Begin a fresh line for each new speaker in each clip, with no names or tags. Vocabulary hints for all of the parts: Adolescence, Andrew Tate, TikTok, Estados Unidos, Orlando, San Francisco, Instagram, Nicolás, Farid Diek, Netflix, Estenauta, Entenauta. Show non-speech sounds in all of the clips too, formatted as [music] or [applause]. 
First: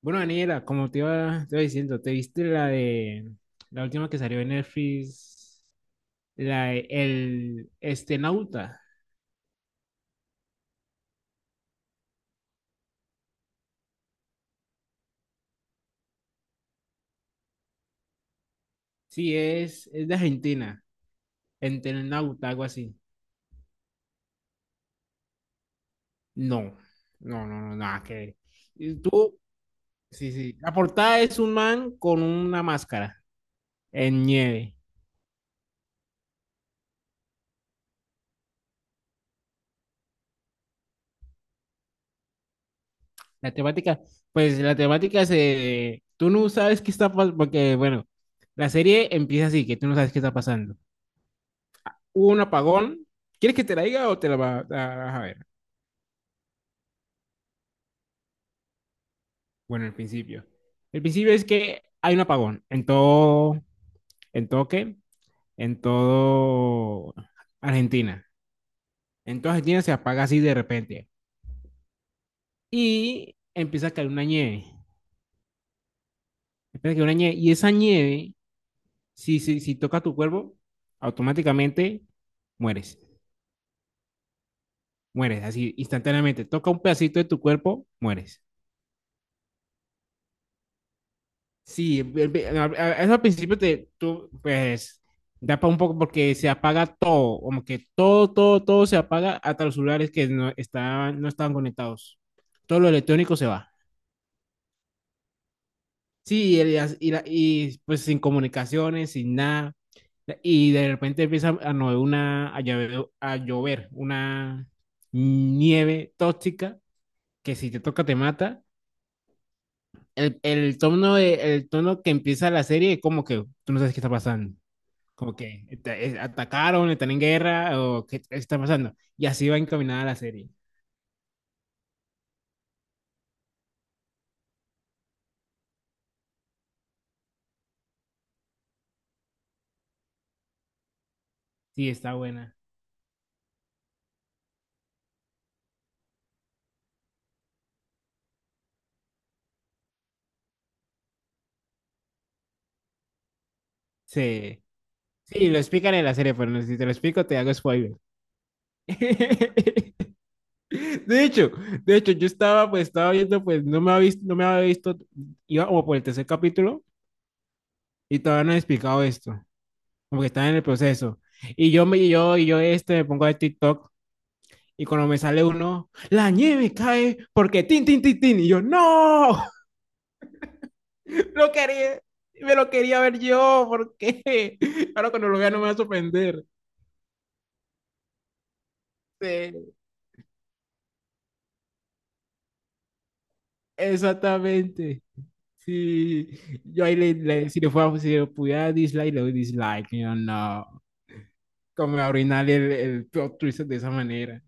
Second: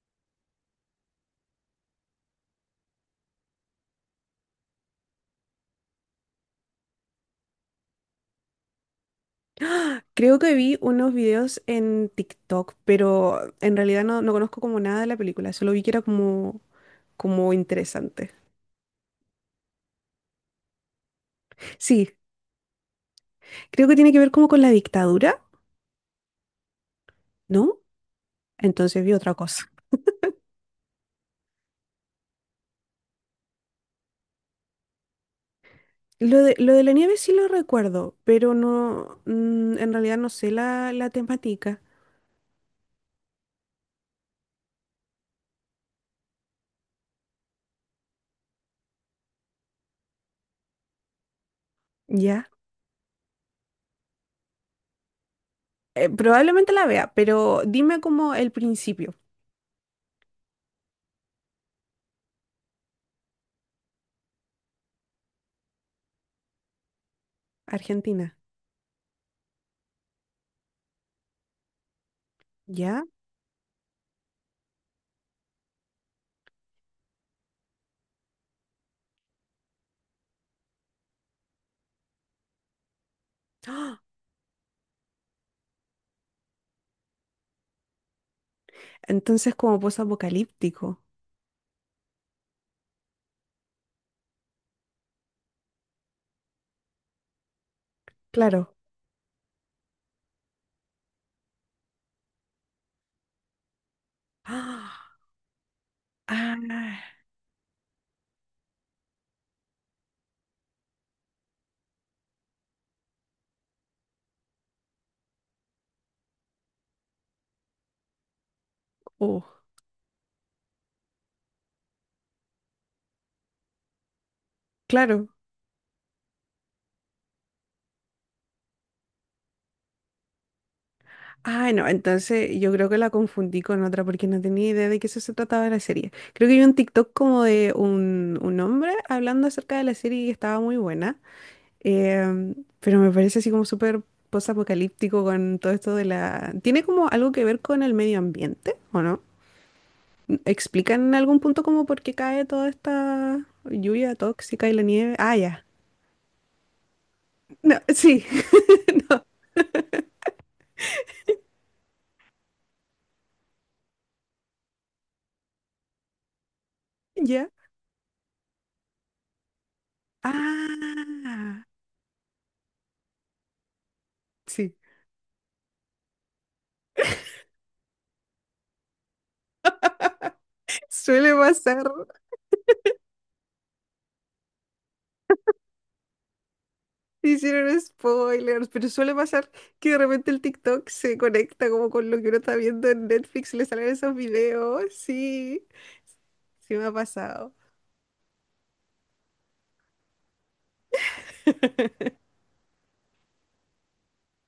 Bueno, Daniela, como te iba diciendo, ¿te viste la de la última que salió en Netflix? La de el Estenauta.
Creo que vi unos videos en TikTok, pero en realidad no conozco como nada de la película, solo vi que era como interesante.
Sí, es de Argentina.
Sí,
Entenauta, algo así.
creo que tiene que ver como con la dictadura,
No, no, no, no,
¿no?
nada que ver. Y
Entonces vi otra
tú,
cosa.
sí, sí. La portada es un man con una máscara en nieve.
Lo de la nieve sí lo recuerdo, pero no, en realidad no sé la temática,
La temática, pues la temática se... Tú no sabes qué está pasando, porque, bueno, la serie empieza así, que tú no sabes qué está pasando. Hubo un
¿ya?
apagón. ¿Quieres que te la diga o te la vas a ver?
Probablemente la vea, pero dime como el principio.
Bueno, el principio. El principio es que hay un apagón en todo qué, en todo Argentina.
Argentina,
En toda Argentina se apaga así de repente.
¿ya?
Y empieza a caer una nieve. Empieza a caer una nieve. Y esa nieve, si toca tu cuerpo, automáticamente mueres.
¡Ah!
Mueres así instantáneamente. Toca un pedacito de tu cuerpo, mueres.
Entonces como post-apocalíptico,
Sí, eso al principio te, tú, pues, da para un poco porque se apaga todo, como que todo, todo,
claro.
todo se apaga hasta los celulares que no estaban conectados. Todo lo electrónico se va.
¡Ah!
Sí, y,
Ah,
pues sin comunicaciones, sin nada. Y de repente empieza a, no, una, a llover, una nieve tóxica que si te toca te mata.
oh.
El tono de, el tono que empieza la serie es como que tú no sabes qué está pasando.
Claro.
Como que atacaron, están en guerra, o qué está pasando. Y así va encaminada la serie.
Ah, no, entonces yo creo que la confundí con otra porque no tenía idea de qué eso se trataba la serie. Creo que vi un TikTok como de un hombre hablando acerca de la serie y estaba muy buena.
Sí, está buena.
Pero me parece así como súper post-apocalíptico con todo esto ¿Tiene como algo que ver con el medio ambiente o no? ¿Explican en algún punto como por qué cae toda esta lluvia
Sí,
tóxica y la nieve? Ah,
sí, lo
ya.
explican en la serie, pero no, si te lo explico, te hago
No,
spoiler.
sí, [laughs] no,
[laughs] De hecho, de hecho, yo estaba, pues, estaba viendo, pues, no me había visto, iba como por el tercer capítulo
ya.
y todavía no he explicado esto, como que estaba en el proceso.
Ah,
Y yo me pongo a ver TikTok
sí.
y cuando me sale uno, la nieve cae porque tin, tin, tin, tin, y yo, no.
Suele
Lo
pasar.
quería, me lo quería ver yo, porque [laughs] ahora cuando lo vea no me va a sorprender.
Hicieron spoilers, pero suele pasar
Sí,
que de repente el TikTok se conecta como con lo que uno está viendo en Netflix, le salen esos videos,
exactamente.
sí,
Sí,
sí me
yo
ha
ahí
pasado.
si le fuera, si le pudiera dislike, le doy dislike, yo no. Como arruinar el plot twist de esa manera.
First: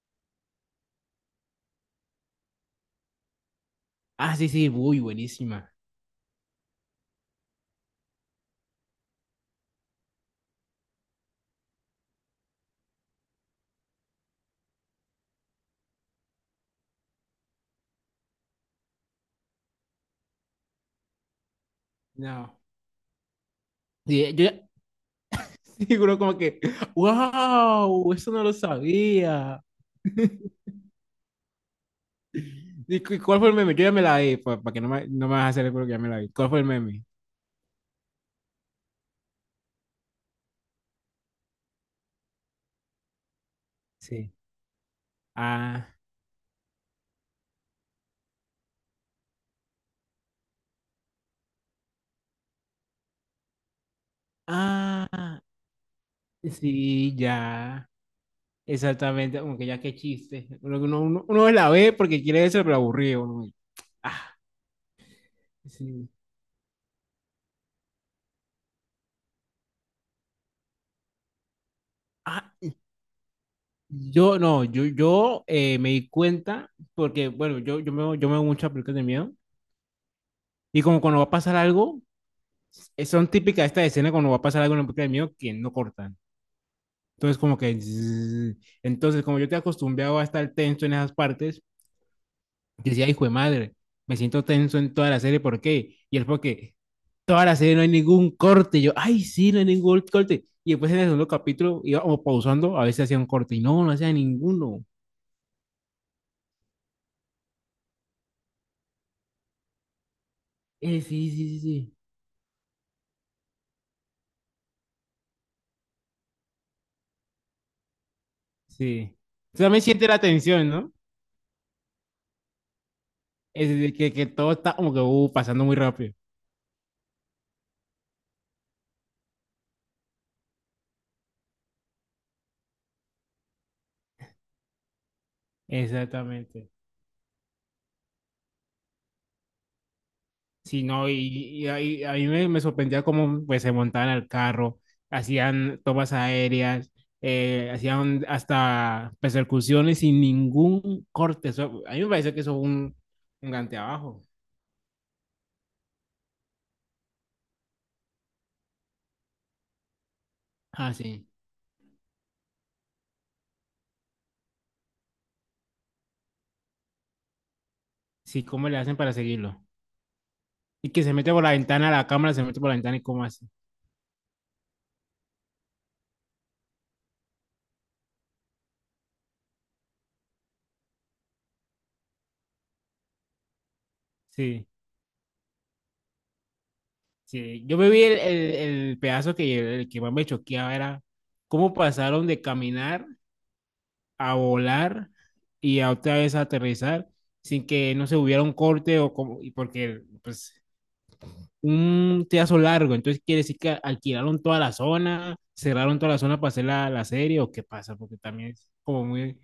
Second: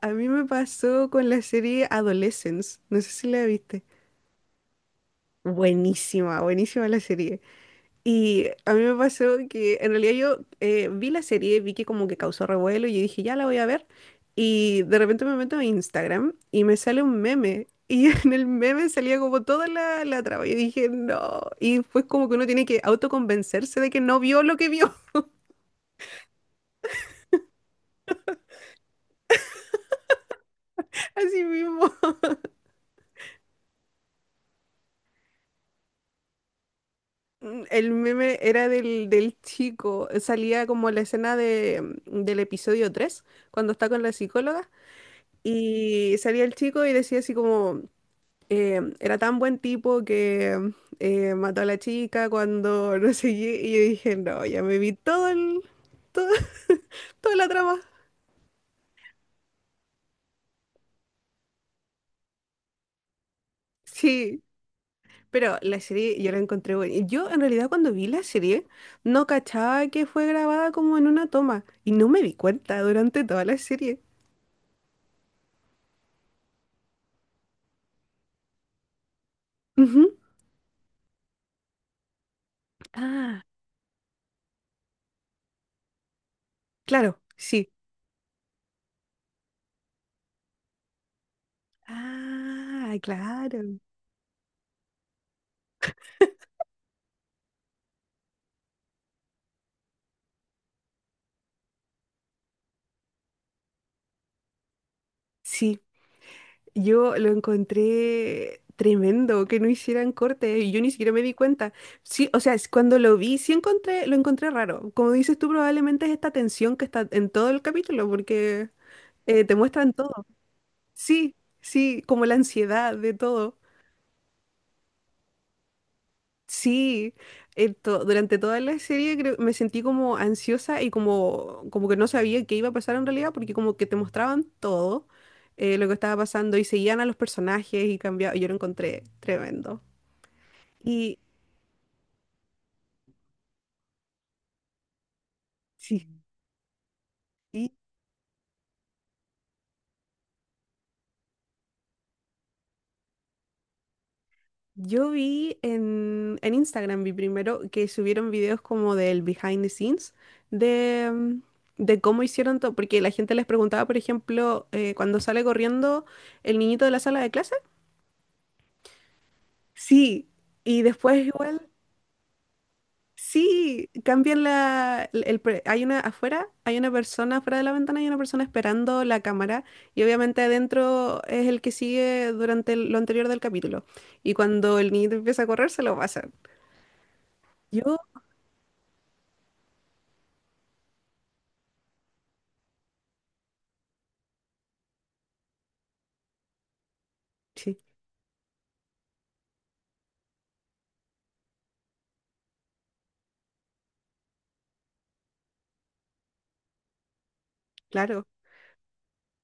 A mí me pasó con la serie Adolescence, no sé si la viste.
Ah, sí, sí, muy buenísima.
Buenísima, buenísima la serie. Y a mí me pasó que en realidad yo vi la serie, vi que como que causó revuelo y yo dije, ya la voy a ver. Y de repente me meto a Instagram y me sale un meme. Y [laughs] en el meme salía como toda la trama. Yo dije, no. Y fue como que uno
No.
tiene que autoconvencerse de que no
Sí,
vio
yo
lo
ya-
que vio.
[laughs] seguro como que, wow, eso no lo sabía.
[laughs] Así mismo.
¿Y cuál fue el meme? Yo ya me la vi, para que no me, no me vas a hacer el que ya me la vi. ¿Cuál fue el meme?
El meme era del chico. Salía como la escena del episodio 3 cuando está con la
Sí.
psicóloga.
Ah.
Y salía el chico y decía así como... era tan buen tipo que mató a la chica cuando [laughs] no sé qué, y yo dije, no, ya me vi
Ah.
todo-
Sí,
[laughs] toda la trama.
ya. Exactamente. Como que ya qué chiste. Uno, uno, uno la ve porque quiere eso, pero aburrido. Uno, y... Ah,
Sí, pero la
sí.
serie yo la encontré buena. Y yo en realidad cuando vi la serie no cachaba que fue grabada como en una toma y no me di
Ah,
cuenta durante toda la serie.
yo no, yo me di cuenta porque, bueno, yo me veo muchas películas de miedo.
Ujú.
Y como cuando va a pasar algo, son
Ah,
típicas esta escena cuando va a pasar algo en una película de miedo que no cortan.
claro,
Entonces, como
sí.
que... zzzz. Entonces, como yo te acostumbrado a estar tenso en esas partes, yo
Ah,
decía, hijo de madre,
claro.
me siento tenso en toda la serie, ¿por qué? Y es porque toda la serie no hay ningún corte. Y yo, ay, sí, no hay ningún corte. Y después en el segundo capítulo iba como pausando, a veces hacía un corte y no, no hacía ninguno.
Sí. Yo lo encontré tremendo que no hicieran corte y yo ni siquiera me
Sí,
di
sí, sí,
cuenta.
sí.
Sí, o sea, es cuando lo vi, sí encontré, lo encontré raro. Como dices tú, probablemente es esta tensión que está en todo el capítulo porque
Sí.
te
O sea, me
muestran
siente la
todo.
tensión, ¿no?
Sí, sí, como la ansiedad de todo.
Es de que todo está como que pasando muy rápido.
Sí, durante toda la serie me sentí como ansiosa y como que no sabía qué iba a pasar en realidad, porque como que te mostraban todo lo que estaba pasando y
Exactamente.
seguían a los personajes y cambiaba. Yo lo encontré tremendo.
Sí, no, y,
Y
a mí me, me sorprendía cómo pues, se montaban al carro, hacían tomas
sí,
aéreas,
y
hacían hasta persecuciones sin ningún corte. Eso a mí me pareció que eso fue un gante abajo.
yo vi en Instagram, vi primero que subieron videos como del behind the scenes
Ah,
de,
sí.
mm, de cómo hicieron todo, porque la gente les preguntaba, por ejemplo, cuando sale corriendo el niñito de la sala de clase.
Sí, ¿cómo le hacen para seguirlo?
Sí, y
Y que se
después
mete por la
igual,
ventana, la cámara se mete por la ventana y cómo hace.
sí, cambian la, el pre- hay una afuera, hay una persona afuera de la ventana, hay una persona esperando la cámara y obviamente adentro es el que sigue durante lo anterior del capítulo. Y
Sí,
cuando el niñito empieza a correr, se lo pasan.
sí. Yo me
Yo,
vi el pedazo que, el que más me choqueaba era cómo pasaron de caminar a volar y a otra vez a aterrizar sin
sí,
que no se hubiera un corte o como, y porque pues un pedazo largo, entonces quiere decir que alquilaron toda la zona, cerraron toda la zona para hacer la serie o qué pasa, porque
claro.
también es como muy...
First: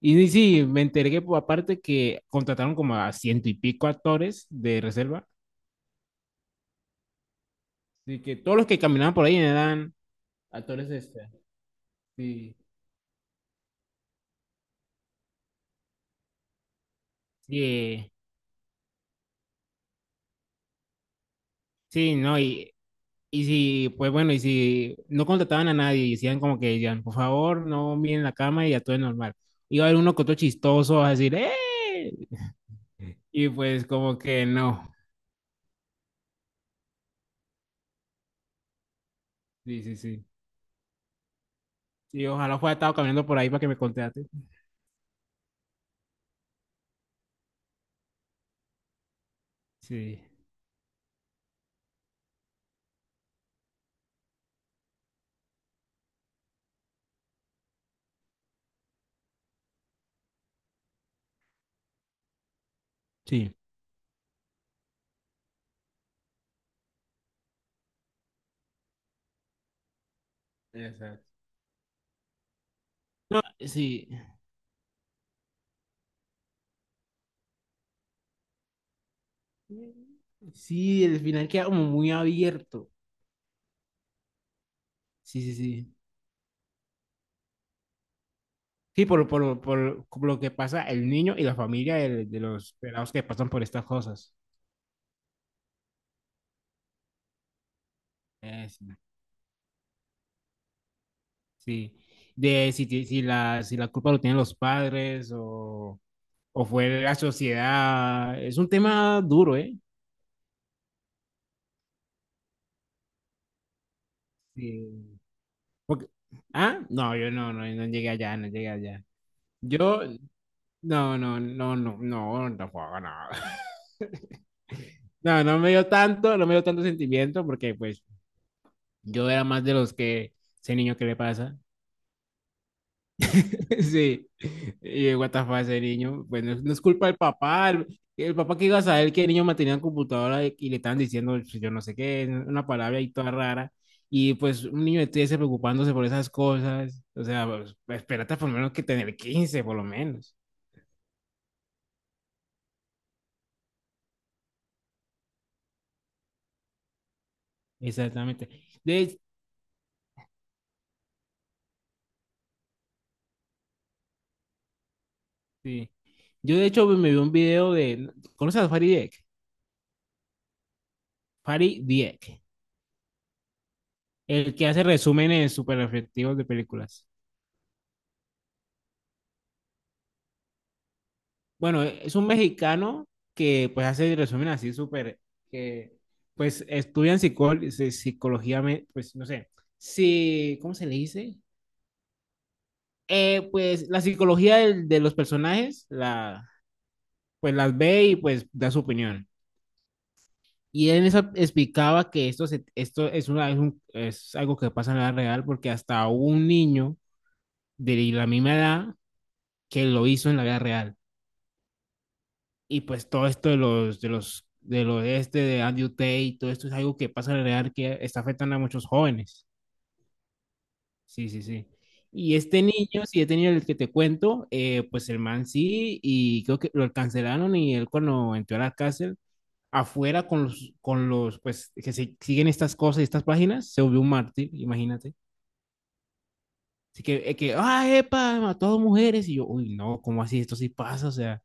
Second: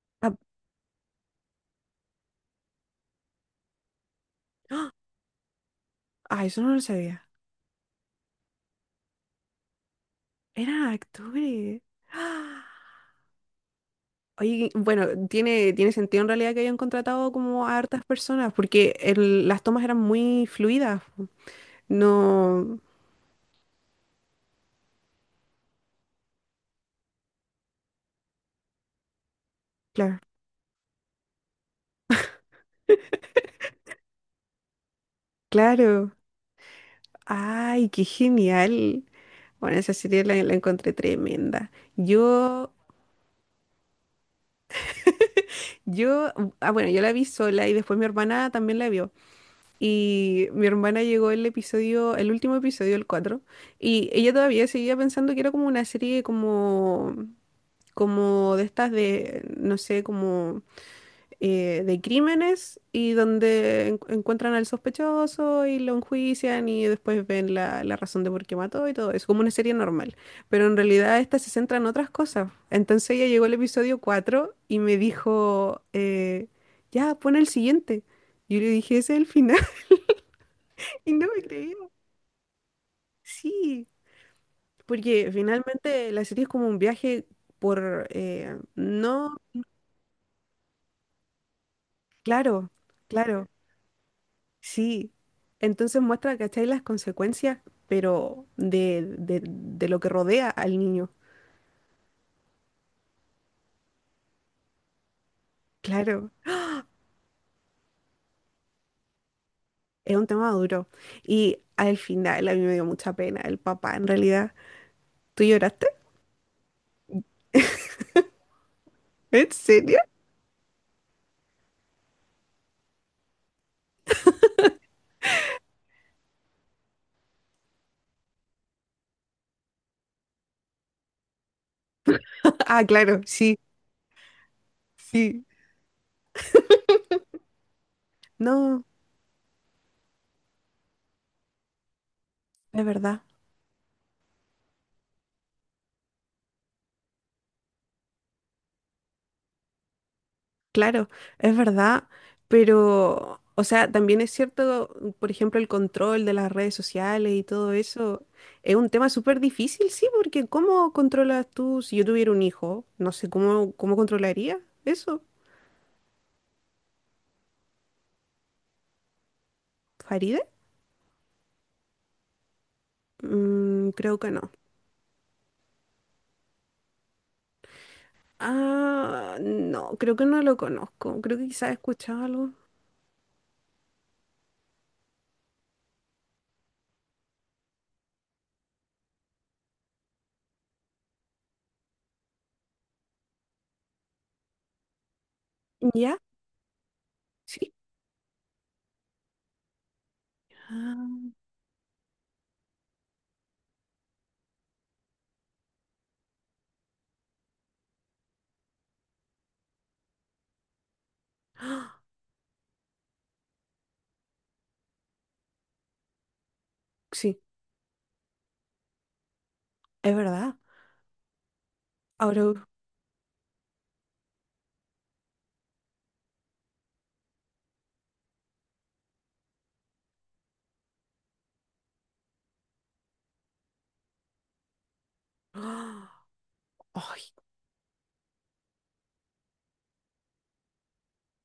Y
Ah,
sí, me enteré por aparte que contrataron como a ciento y pico actores de
¡ah!
reserva.
Ah, eso no lo sabía.
Así que todos los que caminaban por ahí eran actores
Eran
este.
actores. [gasps]
Sí,
¡Ah! Oye, bueno, tiene sentido en realidad que hayan contratado
sí,
como a hartas personas, porque las tomas eran muy fluidas.
sí, no,
No.
y si, pues bueno, y si no contrataban a nadie y decían por favor, no miren la cama y actúen normal. Iba a haber uno
Claro.
que otro chistoso a decir, ¡eh! Y pues como que no.
Claro. Ay, qué genial. Bueno,
Sí,
esa
sí,
serie
sí.
la encontré tremenda.
Sí, ojalá
Yo,
fuera estado caminando por ahí para que me contrate.
yo, ah, bueno, yo la vi sola y después mi hermana también la vio.
Sí,
Y mi hermana llegó el episodio, el último episodio, el 4 y ella todavía seguía pensando que era como una serie como de estas de, no sé, como de crímenes y
sí.
donde encuentran al sospechoso y lo enjuician y después ven la razón de por qué mató y todo eso, como una serie normal. Pero en realidad
Exacto.
esta se centra en otras cosas. Entonces ella
No,
llegó al episodio
sí.
4 y me dijo, ya, pon el siguiente. Yo le dije, ese es el final. [laughs]
Sí,
Y
el
no me
final queda
creía.
como muy abierto.
Sí, porque
Sí, sí, sí.
finalmente la serie es como un viaje por,
Sí, por,
no,
por, por, lo que pasa el niño y la familia de
claro,
los pelados que
claro.
pasan por estas cosas.
Sí, entonces muestra, ¿cachai? Las consecuencias, pero
Sí.
de lo que rodea al niño.
Sí. De si la culpa lo tienen los padres
Claro,
o fue la sociedad. Es un tema duro, ¿eh?
es un tema duro. Y al final a mí me dio mucha pena el papá, en realidad.
Sí.
¿Tú lloraste?
Porque... ah, no, yo no, no, no llegué allá.
¿En serio?
Yo,
[laughs]
no, no, no, no, no, no, no, [laughs] no. No, no me dio tanto sentimiento porque pues yo era más de los que, ese niño, ¿qué le pasa?
Ah, claro, sí,
[laughs] Sí, y what the
sí.
fuck, ese niño, bueno, no es culpa del papá, el papá que iba a
No,
saber que el niño mantenía la computadora y le estaban diciendo pues, yo no sé qué, una
es
palabra ahí
verdad.
toda rara, y pues un niño de 13 preocupándose por esas cosas, o sea, pues, espérate por lo menos que tener 15 por lo menos,
Claro, es verdad, pero, o sea, también es cierto, por ejemplo, el control de las redes sociales y todo eso
exactamente.
es un tema
De,
súper difícil, sí, porque ¿cómo controlas tú si yo tuviera un hijo? No sé, ¿cómo controlaría eso?
sí. Yo de hecho me vi un video de, ¿conoces a Farid Diek?
¿Faride?
Farid Diek.
Mm, creo que no.
El que hace resúmenes súper efectivos de películas.
Ah, no, creo que no lo conozco. Creo que quizás he
Bueno, es
escuchado
un
algo.
mexicano que pues hace resúmenes así súper, que pues estudian psicología, pues no sé, si, ¿cómo se le dice? Pues la psicología de los personajes,
¿Ya?
la, pues
Sí.
las ve y pues da su opinión. Y él en eso
Ah,
explicaba que esto, esto es, una, es, es algo que pasa en la vida real porque hasta un niño de la misma edad que lo hizo en la vida real. Y pues todo esto del oeste, de este, de Andrew Tate, y todo esto es algo que pasa en
sí,
la realidad que está afectando a muchos jóvenes.
es verdad.
Sí, sí, sí. Y este
Ahora,
niño, si he tenido el que te cuento, pues el man sí, y creo que lo cancelaron y él cuando entró a la cárcel, afuera con los, pues, que se, siguen estas cosas y estas páginas, se volvió un mártir, imagínate.
¡Ah!
Así que,
Ay,
ah, epa, mató a dos mujeres, y yo, uy, no, ¿cómo así? Esto sí pasa, o sea,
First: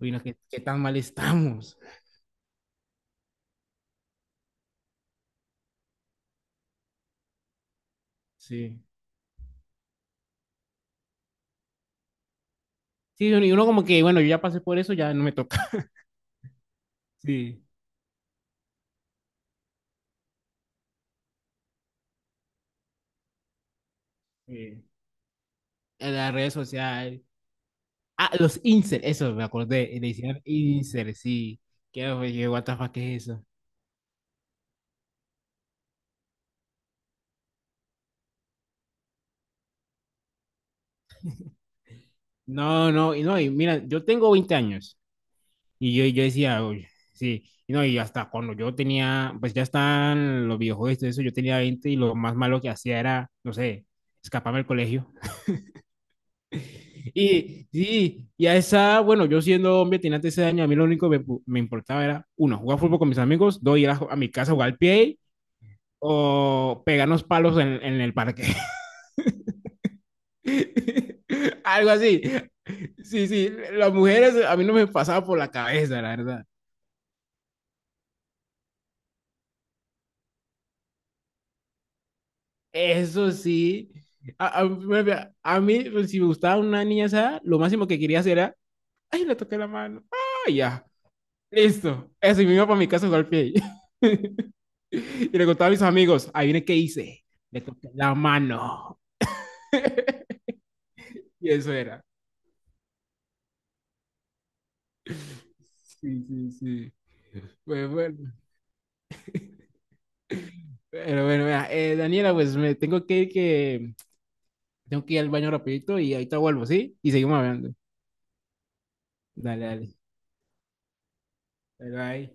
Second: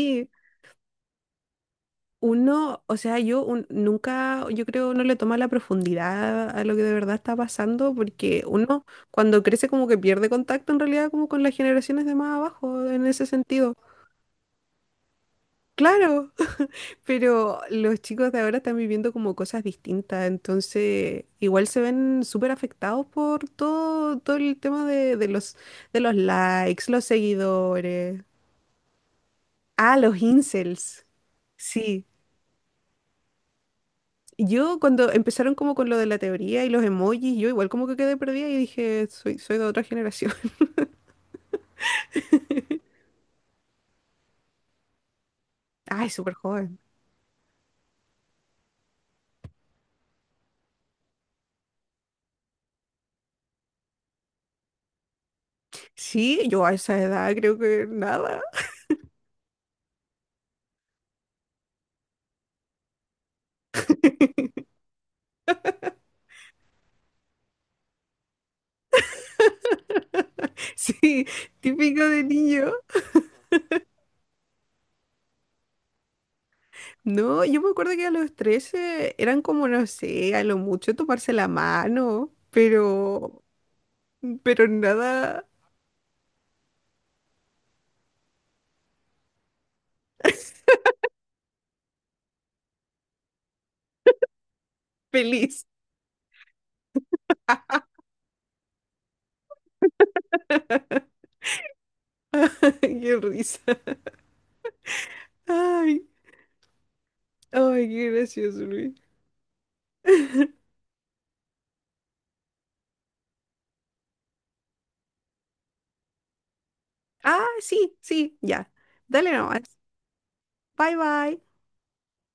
uy, no, ¿qué, qué tan mal estamos?
Uno, o sea, yo nunca, yo creo, no le toma la profundidad a lo que de verdad está pasando, porque
Sí.
uno cuando crece como que pierde contacto en realidad como con las generaciones de más abajo, en ese
Sí, y uno
sentido.
como que, bueno, yo ya pasé por eso, ya no me toca. [laughs]
Claro. [laughs] Pero
Sí.
los chicos de ahora están viviendo como cosas distintas, entonces igual se ven súper afectados por todo, todo el
Sí.
tema de los
En las redes
likes, los
sociales.
seguidores.
Ah, los inserts, eso me acordé,
Ah,
le
los
hicieron
incels.
inserts, sí.
Sí.
¿Qué, oye, what the fuck, ¿qué es eso?
Yo cuando empezaron como con lo de la teoría y los emojis, yo igual como que quedé perdida y dije, soy de otra generación. [laughs]
No, no, y no, y mira, yo tengo 20 años
Ay,
yo
súper
decía,
joven.
oye, sí, y no, y hasta cuando yo tenía, pues ya están los videojuegos y todo eso, yo tenía 20 y lo más malo que hacía era, no sé, escaparme del colegio.
Sí, yo a esa edad creo
Y
que
sí,
nada.
y a
[laughs]
esa, bueno, yo siendo hombre, tenía 13 años, a mí lo único que me importaba era, uno, jugar fútbol con mis amigos, dos, ir a mi casa a jugar al pie o pegarnos palos en el parque.
Sí,
[laughs] Algo
típico
así.
de niño.
Sí, sí, las mujeres a mí no me pasaba por la cabeza, la verdad.
No, yo me acuerdo que a los 13 eran como, no sé, a lo mucho tomarse la mano,
Eso
pero,
sí,
pero nada
a mí, pues, si me gustaba una niña esa, lo máximo que quería hacer era, ay, le toqué la mano, ay, ya. Listo. Eso, y me iba para mi casa a jugar play. [laughs] Y le
feliz.
contaba a mis amigos, ahí viene qué hice. Le corté la mano. [laughs]
[laughs]
Y eso era.
Qué risa. Ay,
Sí, sí, sí.
ay,
Pues
qué
bueno,
gracioso, Luis.
pero bueno, vea, Daniela, pues me tengo que ir que tengo que ir al baño rapidito y ahorita vuelvo, ¿sí? Y seguimos
Ah,
hablando.
sí, sí, ya. Dale nomás.
Dale, dale.
Bye, bye.
Bye, bye.